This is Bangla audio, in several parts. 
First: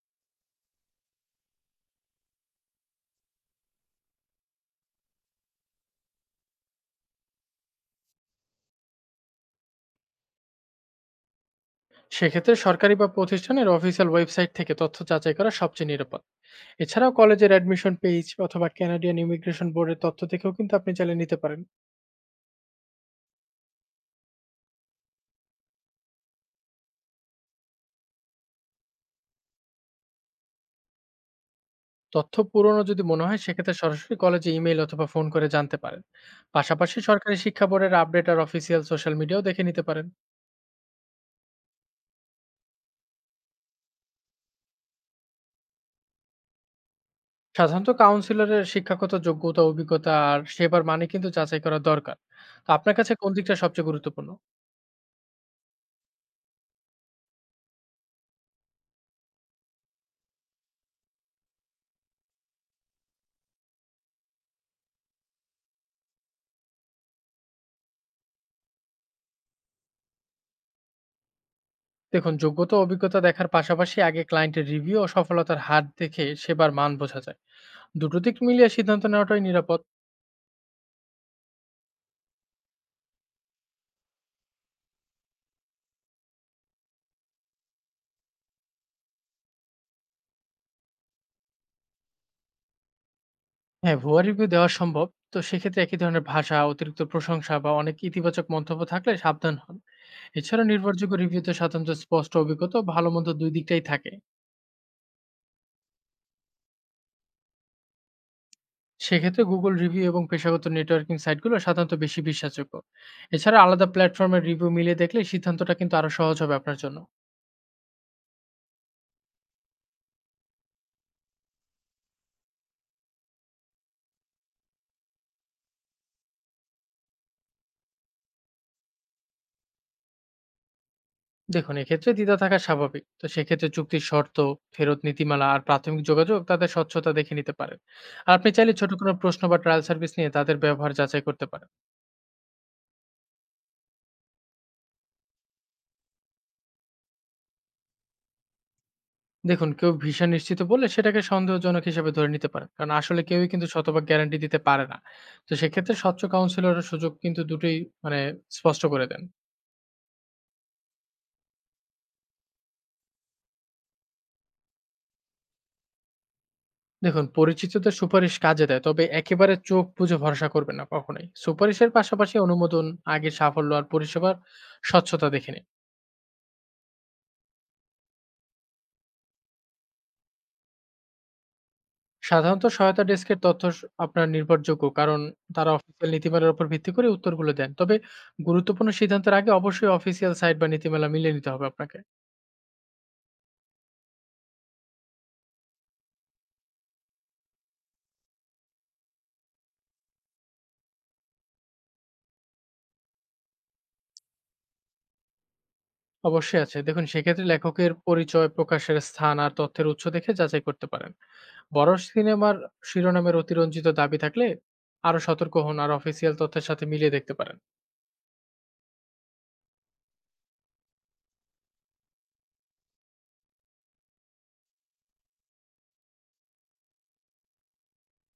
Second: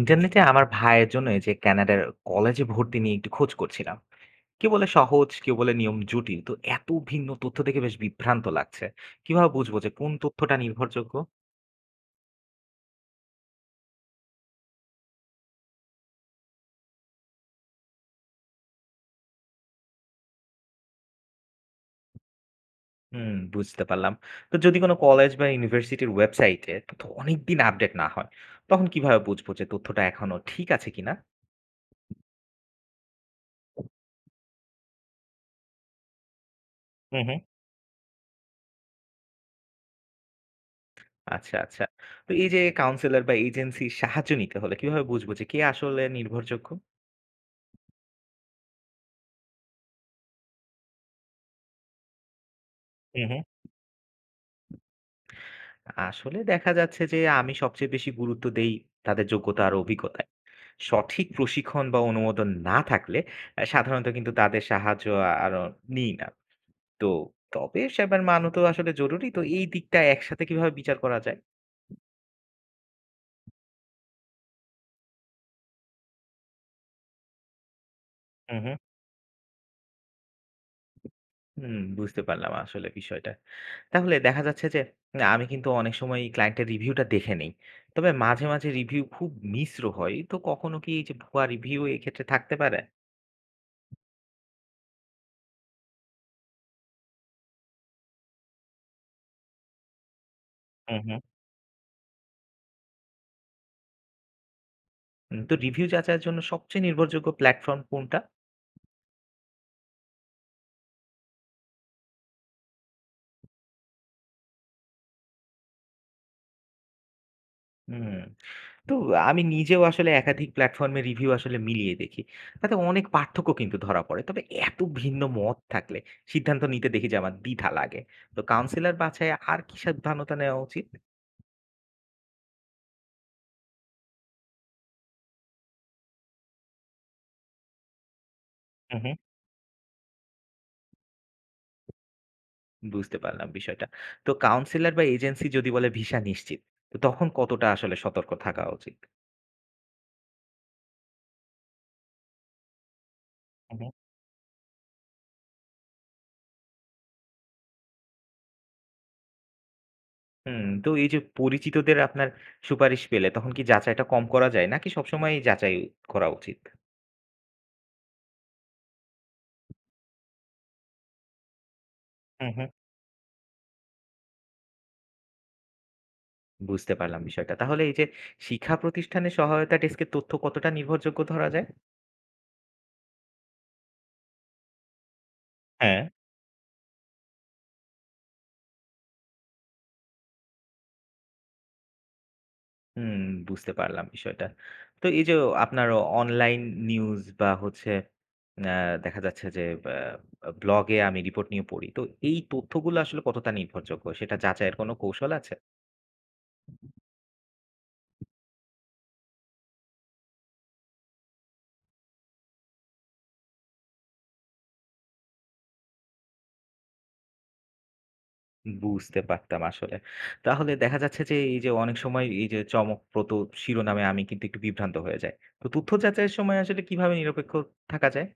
ইন্টারনেটে আমার ভাইয়ের জন্য এই যে কানাডার কলেজে ভর্তি নিয়ে একটু খোঁজ করছিলাম। কেউ বলে সহজ, কেউ বলে নিয়ম জটিল। তো এত ভিন্ন তথ্য দেখে বেশ বিভ্রান্ত লাগছে। কিভাবে বুঝবো যে কোন তথ্যটা নির্ভরযোগ্য? সেক্ষেত্রে সরকারি বা প্রতিষ্ঠানের অফিসিয়াল ওয়েবসাইট থেকে তথ্য যাচাই করা সবচেয়ে নিরাপদ। এছাড়াও কলেজের অ্যাডমিশন পেজ অথবা ক্যানাডিয়ান ইমিগ্রেশন বোর্ডের তথ্য থেকেও কিন্তু আপনি চালিয়ে নিতে পারেন। হুম, বুঝতে পারলাম। তো যদি কোনো কলেজ বা ইউনিভার্সিটির ওয়েবসাইটে তথ্য অনেকদিন আপডেট না হয়, তখন কিভাবে বুঝবো যে তথ্যটা এখনো ঠিক আছে কিনা? তথ্য পুরনো যদি মনে হয় সেক্ষেত্রে সরাসরি কলেজে ইমেল অথবা ফোন করে জানতে পারেন। পাশাপাশি হুম, সরকারি হুম। শিক্ষা বোর্ডের আপডেট আর অফিসিয়াল সোশ্যাল মিডিয়াও দেখে নিতে পারেন। আচ্ছা, আচ্ছা। তো এই যে কাউন্সিলর বা এজেন্সির সাহায্য নিতে হলে কিভাবে বুঝবো যে কে আসলে নির্ভরযোগ্য? সাধারণত কাউন্সিলরের শিক্ষাগত যোগ্যতা, অভিজ্ঞতা আর সেবার মানে কিন্তু যাচাই করা দরকার। তো আপনার কাছে হুম, কোন হুম। দিকটা সবচেয়ে গুরুত্বপূর্ণ? আসলে দেখা যাচ্ছে যে আমি সবচেয়ে বেশি গুরুত্ব দেই তাদের যোগ্যতা আর অভিজ্ঞতায়। সঠিক প্রশিক্ষণ বা অনুমোদন না থাকলে সাধারণত কিন্তু তাদের সাহায্য আর নিই না। তো তবে সেবার মানও তো আসলে জরুরি। তো এই দিকটা একসাথে কিভাবে বিচার করা যায়? দেখুন, যোগ্যতা ও অভিজ্ঞতা দেখার পাশাপাশি আগে ক্লায়েন্টের রিভিউ ও সফলতার হার দেখে সেবার মান বোঝা যায়। দুটো দিক হুম, মিলিয়ে হুম। সিদ্ধান্ত নেওয়াটাই নিরাপদ। হুম, বুঝতে পারলাম আসলে বিষয়টা। তাহলে দেখা যাচ্ছে যে না আমি কিন্তু অনেক সময় ক্লায়েন্টের রিভিউটা দেখে নেই। তবে মাঝে মাঝে রিভিউ খুব মিশ্র হয়। তো কখনো কি এই যে ভুয়া রিভিউ এক্ষেত্রে থাকতে পারে? হ্যাঁ, ভুয়া রিভিউ দেওয়া সম্ভব। তো সেক্ষেত্রে একই ধরনের ভাষা, অতিরিক্ত প্রশংসা বা অনেক ইতিবাচক মন্তব্য থাকলে সাবধান হন। এছাড়া হুম, নির্ভরযোগ্য হুম। রিভিউতে সাধারণত স্পষ্ট অভিজ্ঞতা ও ভালো মন্দ দুই দিকটাই থাকে। হুম, তো রিভিউ যাচাইয়ের জন্য সবচেয়ে নির্ভরযোগ্য প্ল্যাটফর্ম কোনটা? সেক্ষেত্রে গুগল রিভিউ এবং পেশাগত নেটওয়ার্কিং সাইটগুলো সাধারণত বেশি বিশ্বাসযোগ্য। এছাড়া আলাদা প্ল্যাটফর্মের রিভিউ মিলিয়ে দেখলে সিদ্ধান্তটা কিন্তু আরো সহজ হবে আপনার জন্য। হুম। তো আমি নিজেও আসলে একাধিক প্ল্যাটফর্মে রিভিউ আসলে মিলিয়ে দেখি। তাতে অনেক পার্থক্য কিন্তু ধরা পড়ে। তবে এত ভিন্ন মত থাকলে সিদ্ধান্ত নিতে দেখি যে আমার দ্বিধা লাগে। তো কাউন্সিলর বাছাই আর কি সাবধানতা নেওয়া উচিত? দেখুন, এক্ষেত্রে দ্বিধা থাকা স্বাভাবিক। তো সেক্ষেত্রে চুক্তির শর্ত, ফেরত নীতিমালা আর প্রাথমিক যোগাযোগ, তাদের স্বচ্ছতা দেখে নিতে পারেন। আর আপনি চাইলে ছোট হুম, কোনো হুম। প্রশ্ন বা ট্রায়াল সার্ভিস নিয়ে তাদের ব্যবহার যাচাই করতে পারেন। বুঝতে পারলাম বিষয়টা। তো কাউন্সিলর বা এজেন্সি যদি বলে ভিসা নিশ্চিত, তো তখন কতটা আসলে সতর্ক থাকা উচিত? দেখুন, কেউ ভিসা নিশ্চিত বলে সেটাকে সন্দেহজনক হিসেবে ধরে নিতে পারেন, কারণ আসলে কেউই কিন্তু শতভাগ গ্যারান্টি দিতে পারে না। তো সেক্ষেত্রে স্বচ্ছ কাউন্সিলরের সুযোগ কিন্তু দুটোই, মানে স্পষ্ট করে দেন। হুম, তো এই যে পরিচিতদের আপনার সুপারিশ পেলে তখন কি যাচাইটা কম করা যায়? নাকি সবসময়ই যাচাই করা উচিত? দেখুন, পরিচিতদের সুপারিশ কাজে দেয়, তবে একেবারে চোখ বুজে ভরসা করবেন না কখনোই। সুপারিশের পাশাপাশি হুম, হুম। অনুমোদন, আগে সাফল্য আর পরিষেবার স্বচ্ছতা দেখে নিন। বুঝতে পারলাম বিষয়টা। তাহলে এই যে শিক্ষা প্রতিষ্ঠানের সহায়তা ডেস্কের তথ্য কতটা নির্ভরযোগ্য ধরা যায়? সাধারণত সহায়তা ডেস্কের তথ্য আপনার নির্ভরযোগ্য, কারণ তারা হ্যাঁ। অফিসিয়াল নীতিমালার উপর ভিত্তি করে উত্তরগুলো দেন। তবে গুরুত্বপূর্ণ সিদ্ধান্তের আগে অবশ্যই অফিসিয়াল সাইট বা নীতিমালা মিলিয়ে নিতে হবে আপনাকে। হুম, বুঝতে পারলাম বিষয়টা। তো এই যে আপনার অনলাইন নিউজ বা হচ্ছে আ দেখা যাচ্ছে যে ব্লগে আমি রিপোর্ট নিয়ে পড়ি। তো এই তথ্যগুলো আসলে কতটা নির্ভরযোগ্য সেটা যাচাইয়ের কোনো কৌশল আছে? অবশ্যই আছে। দেখুন, সেক্ষেত্রে লেখকের পরিচয়, প্রকাশের স্থান আর তথ্যের উৎস দেখে যাচাই করতে পারেন। বড় সিনেমার শিরোনামের অতিরঞ্জিত দাবি থাকলে আরো সতর্ক হন আর অফিসিয়াল তথ্যের সাথে মিলিয়ে দেখতে পারেন। বুঝতে পারতাম আসলে। তাহলে দেখা যাচ্ছে যে এই যে অনেক সময় এই যে চমকপ্রদ শিরোনামে আমি কিন্তু একটু বিভ্রান্ত হয়ে যাই। তো তথ্য যাচাইয়ের সময় আসলে কিভাবে নিরপেক্ষ থাকা যায়?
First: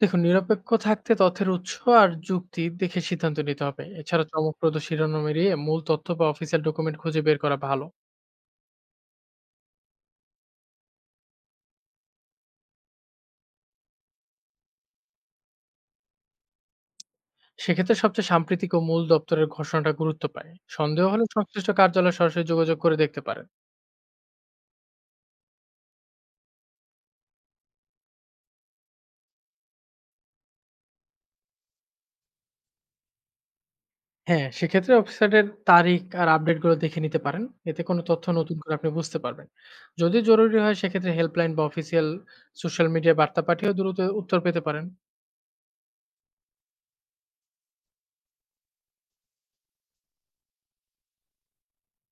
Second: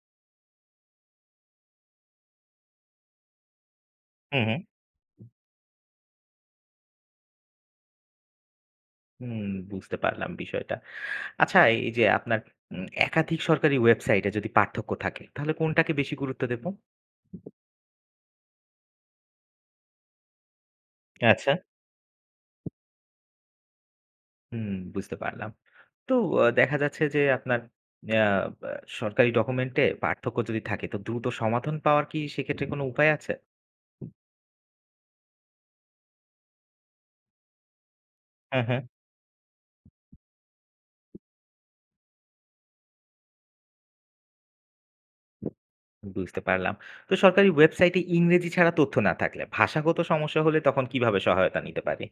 দেখুন, নিরপেক্ষ থাকতে তথ্যের উৎস আর যুক্তি দেখে সিদ্ধান্ত নিতে হবে। এছাড়া হুম, হুম। চমকপ্রদ শিরোনাম এড়িয়ে মূল তথ্য বা অফিসিয়াল ডকুমেন্ট খুঁজে বের করা ভালো। হুম, বুঝতে পারলাম বিষয়টা। আচ্ছা, এই যে আপনার একাধিক সরকারি ওয়েবসাইটে যদি পার্থক্য থাকে তাহলে কোনটাকে বেশি গুরুত্ব দেব? সেক্ষেত্রে সবচেয়ে সাম্প্রতিক ও মূল দপ্তরের ঘোষণাটা গুরুত্ব পায়। সন্দেহ হলে আচ্ছা। সংশ্লিষ্ট কার্যালয়ে সরাসরি যোগাযোগ করে দেখতে পারেন। হুম, বুঝতে পারলাম। তো দেখা যাচ্ছে যে আপনার আ বা সরকারি ডকুমেন্টে পার্থক্য যদি থাকে তো দ্রুত সমাধান পাওয়ার কি সেক্ষেত্রে কোনো উপায় আছে? হ্যাঁ, সেক্ষেত্রে ওয়েবসাইটের তারিখ আর আপডেটগুলো দেখে নিতে পারেন। এতে কোনো তথ্য নতুন হ্যাঁ, করে হ্যাঁ। আপনি বুঝতে পারবেন। যদি জরুরি হয় সেক্ষেত্রে হেল্পলাইন বা অফিসিয়াল সোশ্যাল মিডিয়া বার্তা পাঠিয়েও দ্রুত উত্তর পেতে পারেন। বুঝতে পারলাম। তো সরকারি ওয়েবসাইটে ইংরেজি ছাড়া তথ্য না থাকলে, ভাষাগত সমস্যা হলে তখন কিভাবে সহায়তা নিতে পারি?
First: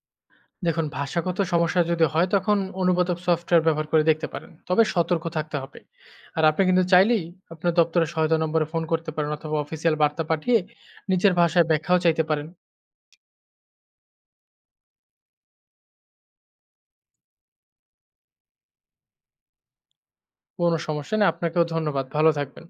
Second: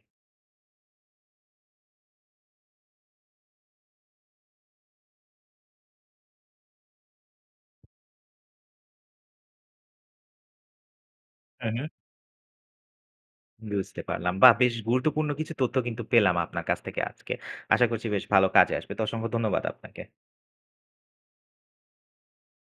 দেখুন, ভাষাগত সমস্যা যদি হয় তখন অনুবাদক সফটওয়্যার ব্যবহার করে দেখতে পারেন, তবে সতর্ক থাকতে হবে। আর আপনি কিন্তু চাইলেই আপনার দপ্তরের সহায়তা নম্বরে ফোন করতে পারেন অথবা অফিসিয়াল বার্তা পাঠিয়ে নিজের ভাষায় হ্যাঁ, হ্যাঁ। ব্যাখ্যাও চাইতে পারেন। বুঝতে পারলাম। বাহ! বেশ গুরুত্বপূর্ণ কিছু তথ্য কিন্তু পেলাম আপনার কাছ থেকে আজকে। আশা করছি বেশ ভালো কাজে আসবে। তো অসংখ্য ধন্যবাদ আপনাকে। কোনো সমস্যা নেই। আপনাকেও ধন্যবাদ। ভালো থাকবেন।